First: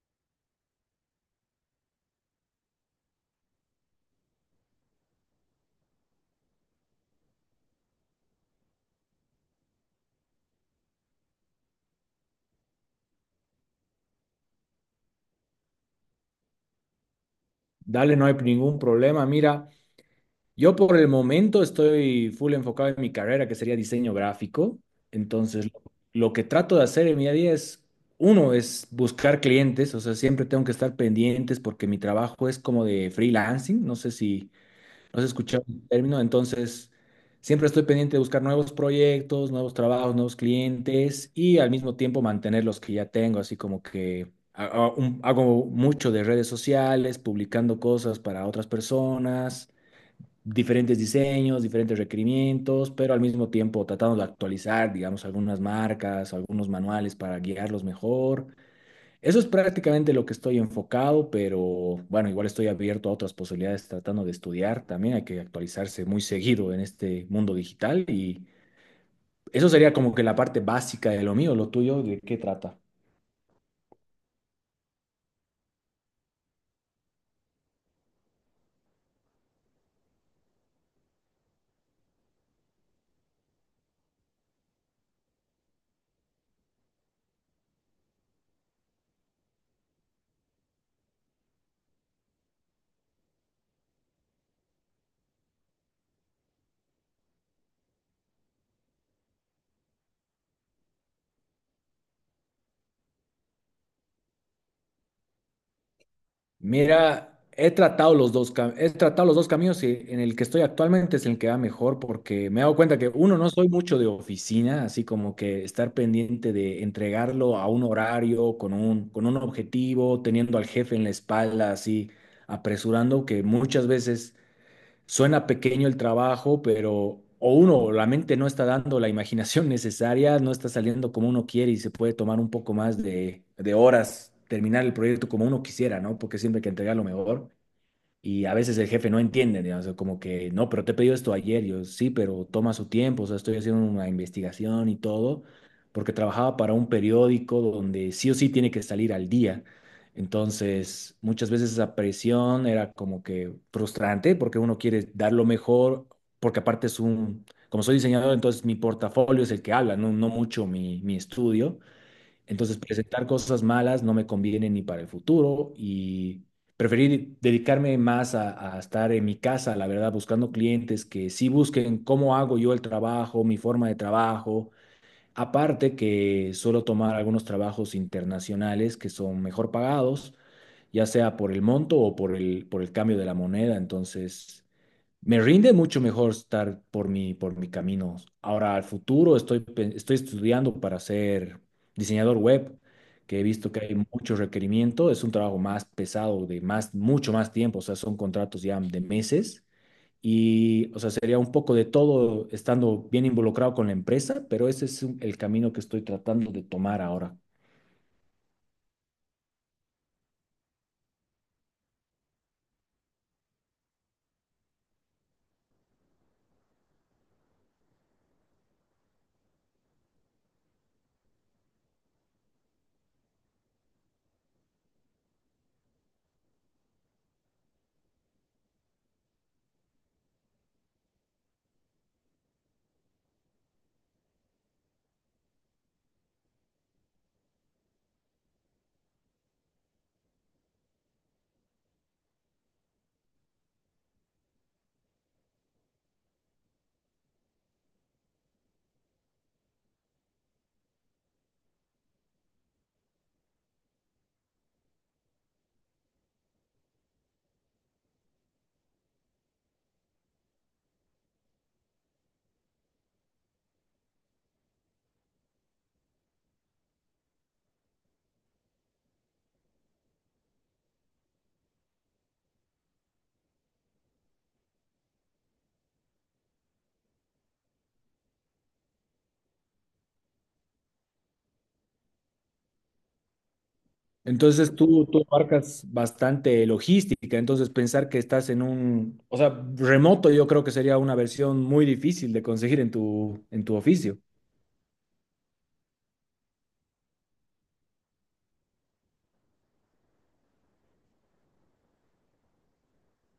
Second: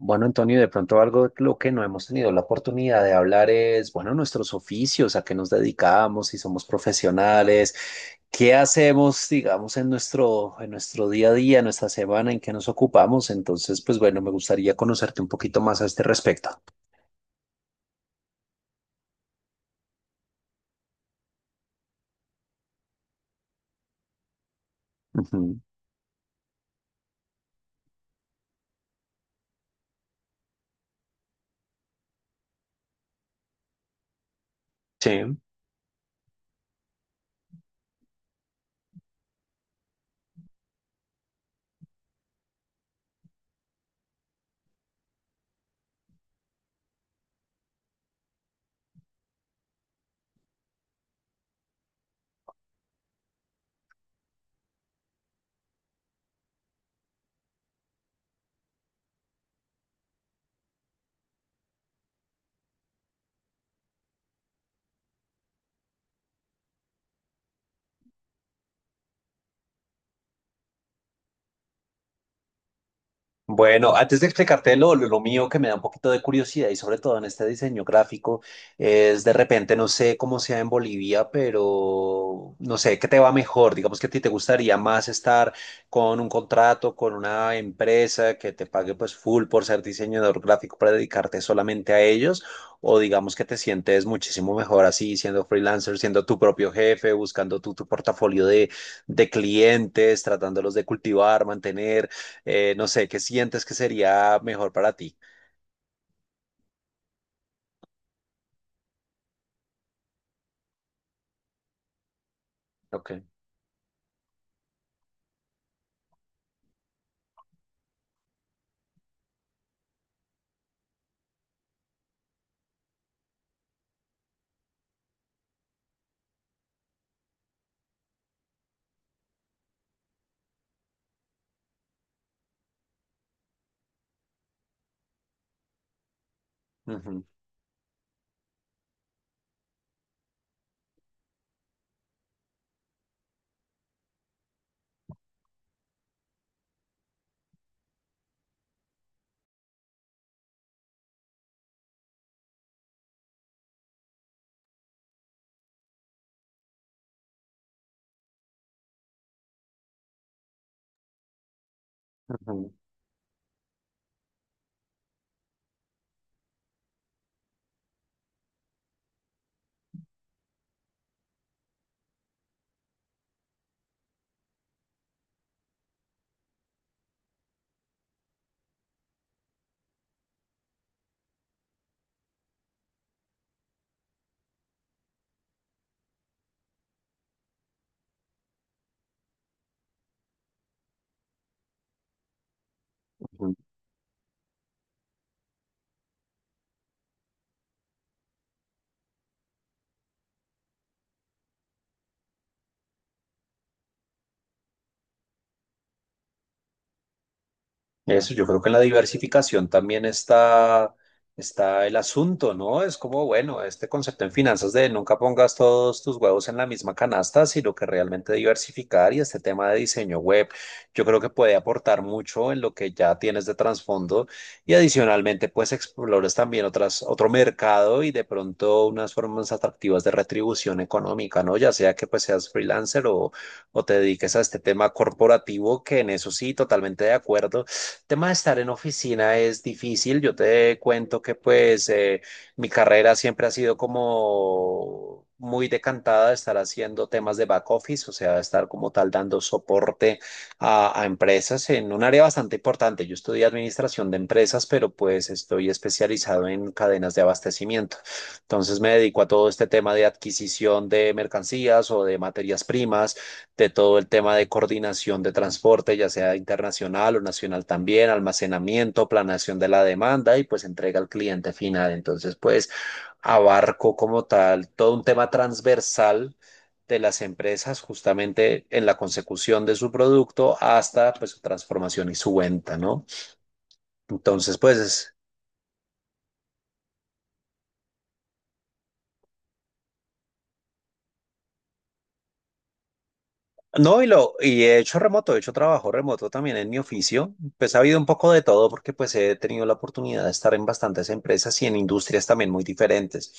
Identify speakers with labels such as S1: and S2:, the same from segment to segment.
S1: Bueno, Antonio, de pronto algo de lo que no hemos tenido la oportunidad de hablar es, bueno, nuestros oficios, a qué nos dedicamos, si somos profesionales, qué hacemos, digamos, en nuestro día a día, en nuestra semana, en qué nos ocupamos. Entonces, pues bueno, me gustaría conocerte un poquito más a este respecto.
S2: Dale, no hay ningún problema. Mira, yo por el momento estoy full enfocado en mi carrera, que sería diseño gráfico.
S1: Ujú.
S2: Entonces, lo que trato de hacer en mi día a día es, uno, es buscar clientes, o sea, siempre tengo que estar pendientes porque mi trabajo es como de freelancing. No sé si
S1: Sí.
S2: no has escuchado el término, entonces siempre estoy pendiente de buscar nuevos proyectos, nuevos trabajos, nuevos clientes y al mismo tiempo mantener los que ya tengo, así como que hago mucho de redes sociales, publicando cosas para otras personas, diferentes diseños, diferentes requerimientos, pero al mismo tiempo tratando de actualizar, digamos, algunas marcas, algunos manuales para guiarlos mejor. Eso es prácticamente lo que estoy enfocado, pero bueno, igual estoy abierto a otras posibilidades tratando de estudiar. También hay que actualizarse muy seguido en este mundo digital y eso sería como que la parte básica de lo mío. Lo tuyo, ¿de qué trata?
S1: Bueno, antes de explicarte lo mío que me da un poquito de curiosidad y sobre todo en este diseño gráfico, es de repente, no sé cómo sea en Bolivia, pero no sé, ¿qué te va mejor? Digamos que a ti te gustaría más estar con un contrato, con una empresa que te pague pues full por ser diseñador gráfico para dedicarte solamente a ellos, o digamos que te sientes muchísimo mejor así, siendo freelancer, siendo tu propio jefe, buscando tu portafolio de clientes, tratándolos de cultivar, mantener. No sé, ¿qué sientes que sería mejor para ti?
S2: Mira, he tratado los dos, he tratado los dos caminos y en el que estoy actualmente es el que va mejor porque me he dado cuenta que
S1: Ok.
S2: uno, no soy mucho de oficina, así como que estar pendiente de entregarlo a un horario, con un objetivo, teniendo al jefe en la espalda, así apresurando, que muchas veces suena pequeño el trabajo, pero o uno, la mente no está dando la imaginación necesaria, no está saliendo como uno quiere y se puede tomar un poco más de horas terminar el proyecto como uno quisiera, ¿no? Porque siempre hay que entregar lo
S1: Ujú,
S2: mejor. Y a veces el jefe no entiende, digamos, o como que, no, pero te he pedido esto ayer, yo sí, pero toma su tiempo, o sea, estoy haciendo una investigación y todo, porque trabajaba para un periódico donde sí o sí tiene que salir al día. Entonces, muchas veces esa presión era como que frustrante, porque uno quiere dar lo mejor, porque aparte es un, como soy diseñador, entonces mi portafolio es el que habla, no, no mucho mi estudio.
S1: ujú,
S2: Entonces, presentar cosas malas no me conviene ni para el futuro y preferí dedicarme más a estar en mi casa, la verdad, buscando clientes que sí busquen cómo hago yo el trabajo, mi forma de trabajo. Aparte que suelo tomar algunos trabajos internacionales que son mejor pagados, ya sea por el monto o por el cambio de la moneda. Entonces, me rinde mucho mejor estar por mi camino. Ahora, al futuro estoy, estoy estudiando para ser diseñador web, que he
S1: ujú.
S2: visto que hay mucho requerimiento. Es un trabajo más pesado, de más, mucho más tiempo. O sea, son contratos ya de meses. Y, o sea, sería un poco de todo estando bien involucrado con la empresa, pero ese es el camino que estoy tratando de tomar ahora.
S1: Eso, yo creo que en la diversificación también está el asunto, ¿no? Es como, bueno, este concepto en finanzas de nunca pongas todos tus huevos en la misma canasta, sino que realmente diversificar y este tema de diseño web, yo creo que puede aportar mucho en lo que ya tienes de trasfondo y adicionalmente, pues explores también otras, otro mercado y de pronto unas formas atractivas de retribución económica, ¿no? Ya sea que pues seas freelancer o te dediques a este tema corporativo, que en eso sí, totalmente de acuerdo tema de estar en oficina es difícil. Yo te cuento que pues mi carrera siempre ha sido como muy decantada de estar haciendo temas de back office, o sea, estar como tal dando soporte a empresas en un área bastante importante. Yo estudié administración de empresas, pero pues estoy especializado en cadenas de abastecimiento. Entonces me dedico a todo este tema de adquisición de mercancías o de materias primas de todo el tema de coordinación de transporte, ya sea internacional o nacional también, almacenamiento, planación de la demanda y pues entrega al cliente final. Entonces, pues abarco como tal todo un tema transversal de las empresas justamente en la consecución de su producto hasta pues su transformación y su venta, ¿no? Entonces,
S2: Entonces tú,
S1: pues
S2: tú abarcas bastante logística, entonces pensar que estás en un, o sea, remoto yo creo que sería una versión muy difícil de conseguir en tu
S1: no, y,
S2: oficio.
S1: lo, y he hecho remoto, he hecho trabajo remoto también en mi oficio. Pues ha habido un poco de todo porque pues he tenido la oportunidad de estar en bastantes empresas y en industrias también muy diferentes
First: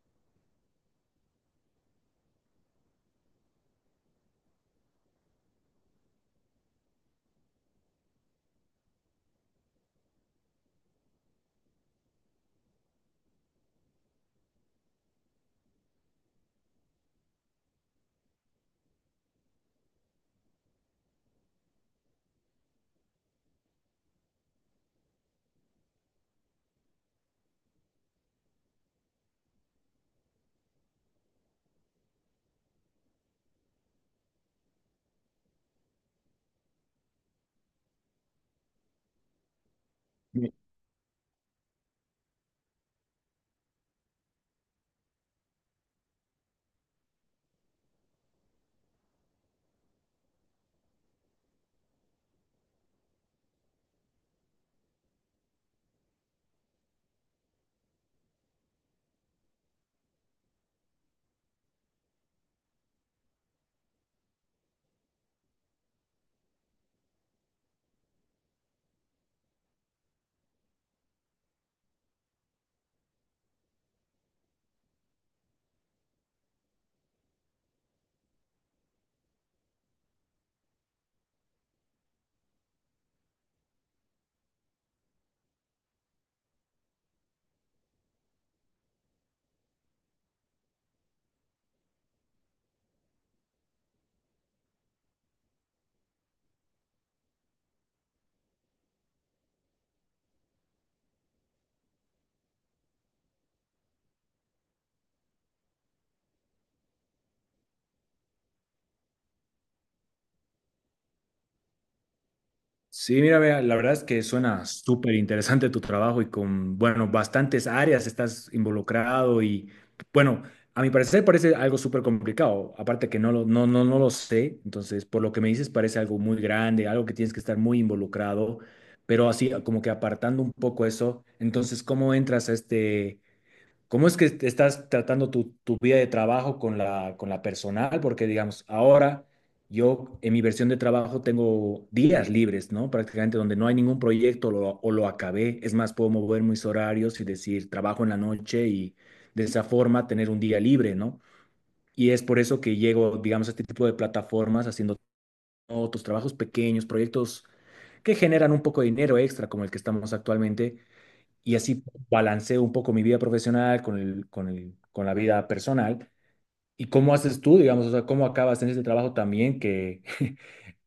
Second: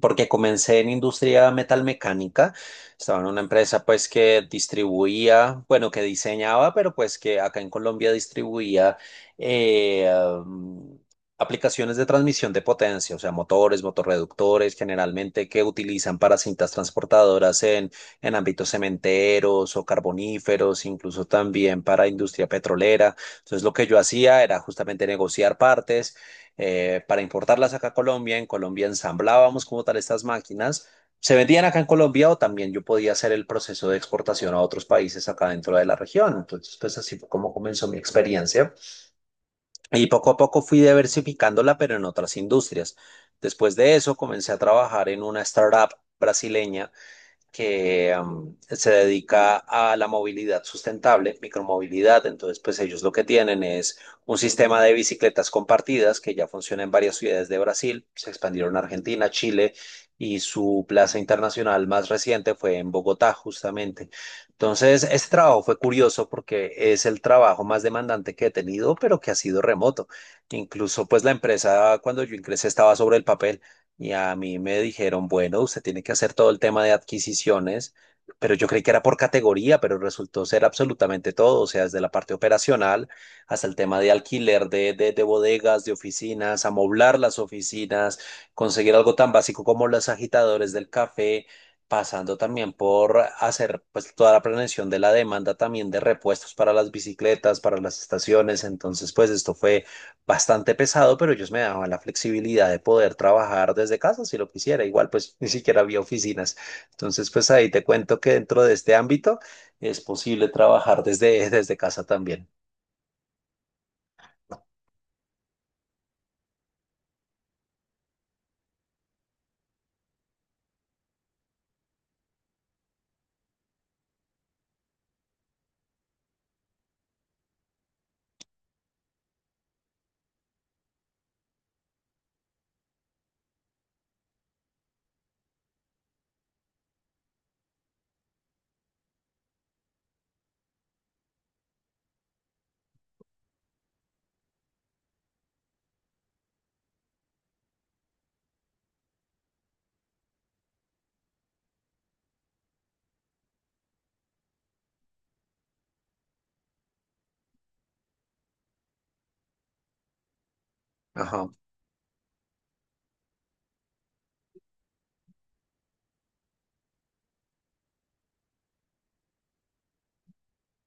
S1: porque comencé en industria metalmecánica, estaba en una empresa pues que distribuía, bueno, que diseñaba, pero pues que acá en Colombia distribuía eh, um, aplicaciones de transmisión de potencia, o sea, motores, motorreductores, generalmente que utilizan para cintas transportadoras en ámbitos cementeros o carboníferos, incluso también para industria petrolera. Entonces, lo que yo hacía era justamente negociar partes para importarlas acá a Colombia. En Colombia ensamblábamos como tal estas máquinas. Se vendían acá en Colombia o también yo podía hacer el proceso de exportación a otros países acá dentro de la región. Entonces, pues así fue como comenzó mi experiencia. Y poco a poco fui diversificándola, pero en otras industrias. Después de eso, comencé a trabajar en una startup brasileña que se dedica a la movilidad sustentable, micromovilidad. Entonces, pues ellos lo que tienen es un sistema de bicicletas compartidas que ya funciona en varias ciudades de Brasil, se expandieron a Argentina, Chile y su plaza internacional más reciente fue en Bogotá, justamente. Entonces, este trabajo fue curioso porque es el trabajo más demandante que he tenido, pero que ha sido remoto. Incluso, pues la empresa cuando yo ingresé estaba sobre el papel. Y a mí me dijeron, bueno, usted tiene que hacer todo el tema de adquisiciones, pero yo creí que era por categoría, pero resultó ser absolutamente todo, o sea, desde la parte operacional hasta el tema de alquiler de bodegas, de oficinas, amoblar las oficinas, conseguir algo tan básico como los agitadores del café, pasando también por hacer pues toda la planeación de la demanda también de repuestos para las bicicletas, para las estaciones. Entonces, pues esto fue bastante pesado, pero ellos me daban la flexibilidad de poder trabajar desde casa si lo quisiera. Igual, pues ni siquiera había oficinas. Entonces, pues ahí te cuento que dentro de este ámbito es posible trabajar desde, desde casa también.
S2: Sí, mira, vea, la verdad es que suena súper interesante tu trabajo y con, bueno, bastantes áreas estás involucrado y, bueno, a mi parecer parece algo súper complicado, aparte que no lo, no, no, no lo sé, entonces, por lo que me dices, parece algo muy grande, algo que tienes que estar muy involucrado, pero así como que apartando un poco eso, entonces, ¿cómo entras a este... ¿Cómo es que te estás tratando tu, tu vida de trabajo con la personal? Porque, digamos, ahora yo en mi versión de trabajo tengo días libres, ¿no? Prácticamente donde no hay ningún proyecto o lo acabé. Es más, puedo mover mis horarios y decir, trabajo en la noche y de esa forma tener un día libre, ¿no? Y es por eso que llego, digamos, a este tipo de plataformas haciendo otros trabajos pequeños, proyectos que generan un poco de dinero extra, como el que estamos actualmente
S1: Ajá.
S2: y así balanceo un poco mi vida profesional con el, con la vida personal. ¿Y cómo haces tú, digamos, o sea, cómo acabas en este trabajo también que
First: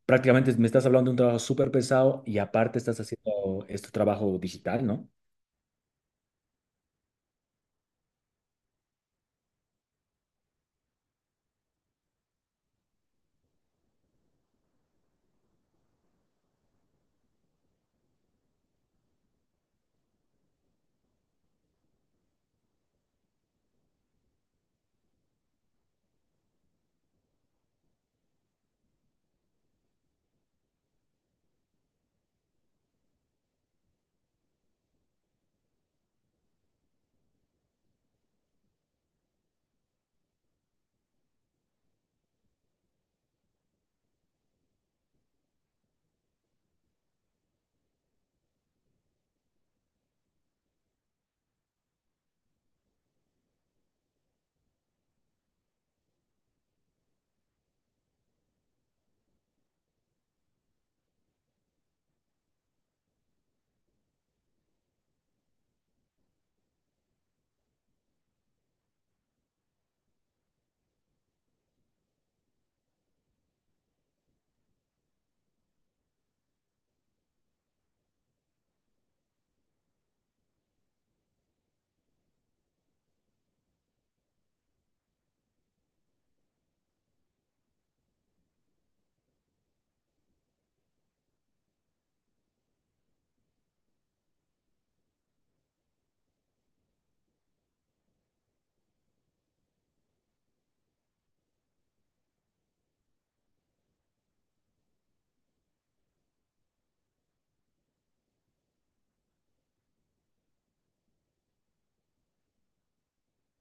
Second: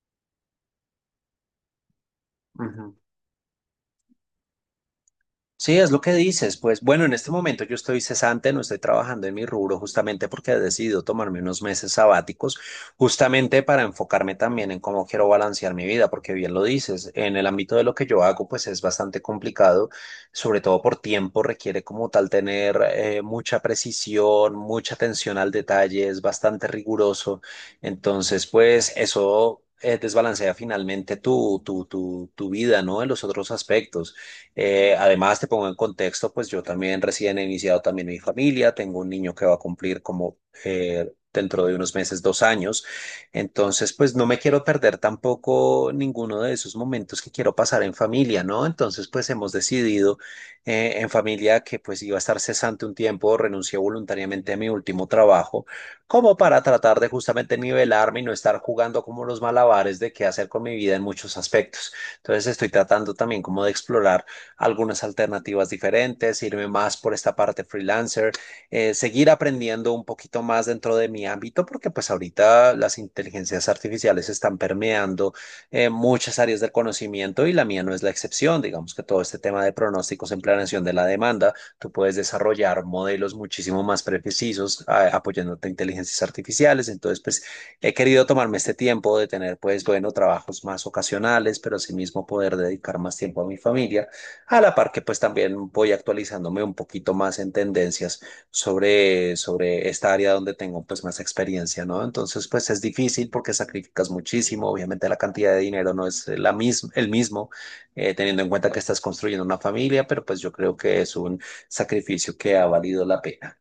S2: prácticamente me estás hablando de un trabajo súper pesado y aparte
S1: Ujú.
S2: estás haciendo este trabajo digital, ¿no?
S1: Sí, es lo que dices. Pues bueno, en este momento yo estoy cesante, no estoy trabajando en mi rubro justamente porque he decidido tomarme unos meses sabáticos, justamente para enfocarme también en cómo quiero balancear mi vida, porque bien lo dices, en el ámbito de lo que yo hago, pues es bastante complicado, sobre todo por tiempo, requiere como tal tener mucha precisión, mucha atención al detalle, es bastante riguroso. Entonces, pues eso... desbalancea finalmente tu vida, ¿no? En los otros aspectos. Además, te pongo en contexto, pues yo también recién he iniciado también mi familia, tengo un niño que va a cumplir como dentro de unos meses, dos años, entonces pues no me quiero perder tampoco ninguno de esos momentos que quiero pasar en familia, ¿no? Entonces pues hemos decidido en familia que pues iba a estar cesante un tiempo, renuncié voluntariamente a mi último trabajo, como para tratar de justamente nivelarme y no estar jugando como los malabares de qué hacer con mi vida en muchos aspectos. Entonces estoy tratando también como de explorar algunas alternativas diferentes, irme más por esta parte freelancer, seguir aprendiendo un poquito más dentro de mi ámbito, porque pues ahorita las inteligencias artificiales están permeando muchas áreas del conocimiento y la mía no es la excepción. Digamos que todo este tema de pronósticos en planeación de la demanda, tú puedes desarrollar modelos muchísimo más precisos apoyándote a inteligencias artificiales. Entonces, pues he querido tomarme este tiempo de tener, pues, bueno, trabajos más ocasionales, pero asimismo poder dedicar más tiempo a mi familia a la par que pues también voy actualizándome un poquito más en tendencias sobre, sobre esta área donde tengo pues más experiencia, ¿no? Entonces pues es difícil porque sacrificas muchísimo, obviamente la cantidad de dinero no es la misma, el mismo, teniendo en cuenta que estás construyendo una familia, pero pues yo creo que es un sacrificio que ha valido la pena.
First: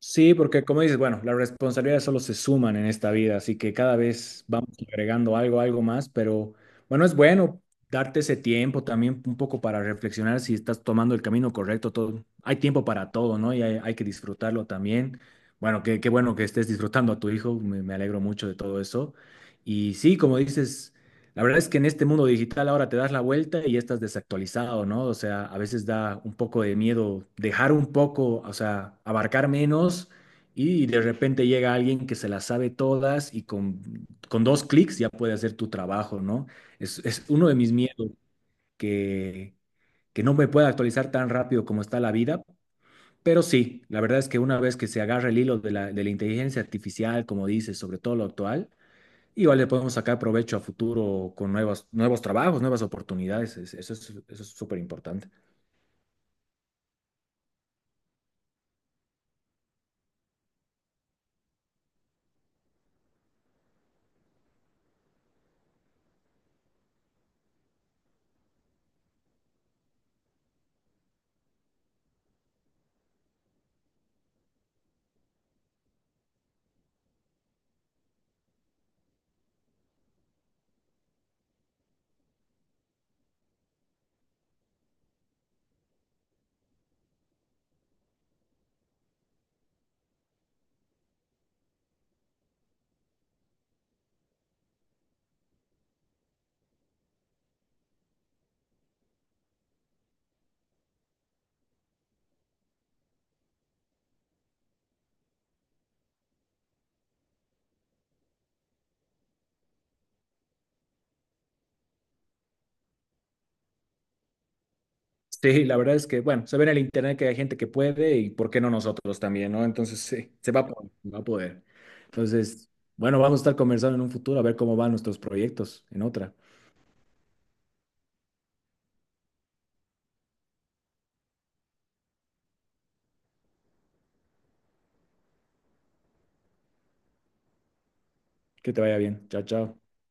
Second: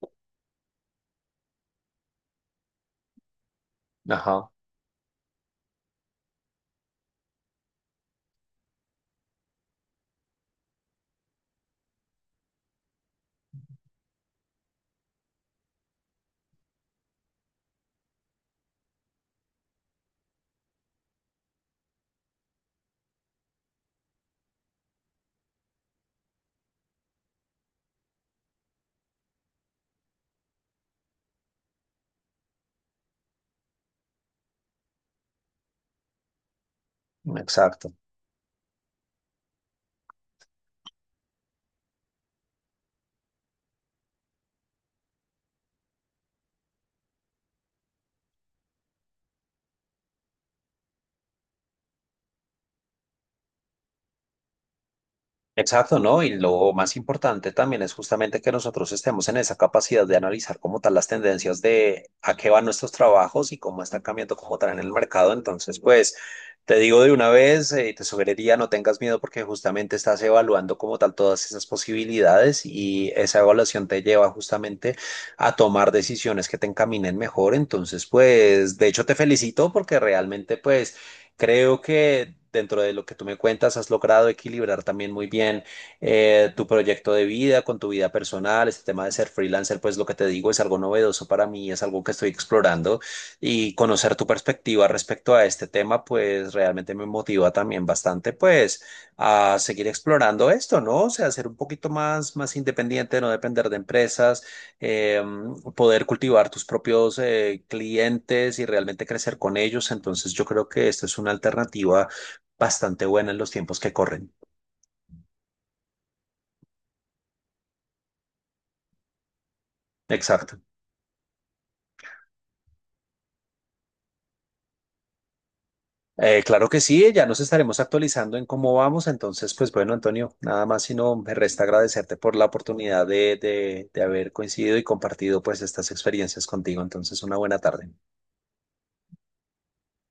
S2: Sí, porque como dices, bueno, las responsabilidades solo se suman en esta vida, así que cada vez
S1: Ajá,
S2: vamos agregando algo, algo más, pero bueno, es bueno darte ese tiempo también un poco para reflexionar si estás tomando el camino correcto, todo. Hay tiempo para todo, ¿no? Y hay que disfrutarlo también. Bueno, qué, qué bueno que estés disfrutando a tu hijo, me alegro mucho de todo eso. Y sí, como dices, la verdad es que en este mundo digital ahora te das la vuelta y ya estás desactualizado, ¿no? O sea, a veces da un poco de miedo dejar un poco, o sea, abarcar menos y de repente llega alguien que se las sabe todas y con dos clics ya puede hacer tu trabajo, ¿no? Es uno de mis
S1: exacto.
S2: miedos que, que no me pueda actualizar tan rápido como está la vida, pero sí, la verdad es que una vez que se agarra el hilo de la inteligencia artificial, como dices, sobre todo lo actual, igual le podemos sacar provecho a futuro con nuevos, nuevos trabajos, nuevas oportunidades. Eso es súper importante.
S1: Exacto, ¿no? Y lo más importante también es justamente que nosotros estemos en esa capacidad de analizar como tal las tendencias de a qué van nuestros trabajos y cómo están cambiando como tal en el mercado. Entonces, pues te digo de una vez, te sugeriría no tengas miedo porque justamente estás evaluando como tal todas esas posibilidades y esa evaluación te lleva justamente a tomar decisiones que te encaminen mejor. Entonces, pues de hecho te felicito porque realmente pues... Creo que dentro de lo que tú me cuentas, has logrado equilibrar también muy bien tu proyecto de vida con tu vida personal. Este tema de ser freelancer, pues lo que te digo es algo novedoso para mí, es algo que estoy explorando y conocer tu perspectiva respecto a este tema, pues realmente me motiva también bastante, pues a seguir explorando esto, ¿no? O sea, ser un poquito más, más independiente, no depender de empresas eh, poder cultivar tus propios clientes y realmente crecer con ellos. Entonces yo creo que esta es una alternativa bastante buena en los tiempos que corren.
S2: Sí, la verdad es que, bueno, se ve en el internet que hay gente que puede y por qué no nosotros también, ¿no? Entonces, sí, se
S1: Exacto.
S2: va a poder, va a poder. Entonces, bueno, vamos a estar conversando en un futuro a ver cómo van nuestros proyectos en otra.
S1: Claro que sí, ya nos estaremos actualizando en cómo vamos. Entonces, pues bueno, Antonio, nada más sino me resta agradecerte por la oportunidad de haber coincidido y compartido pues estas experiencias contigo. Entonces, una buena tarde.
S2: Que te vaya bien. Chao, chao.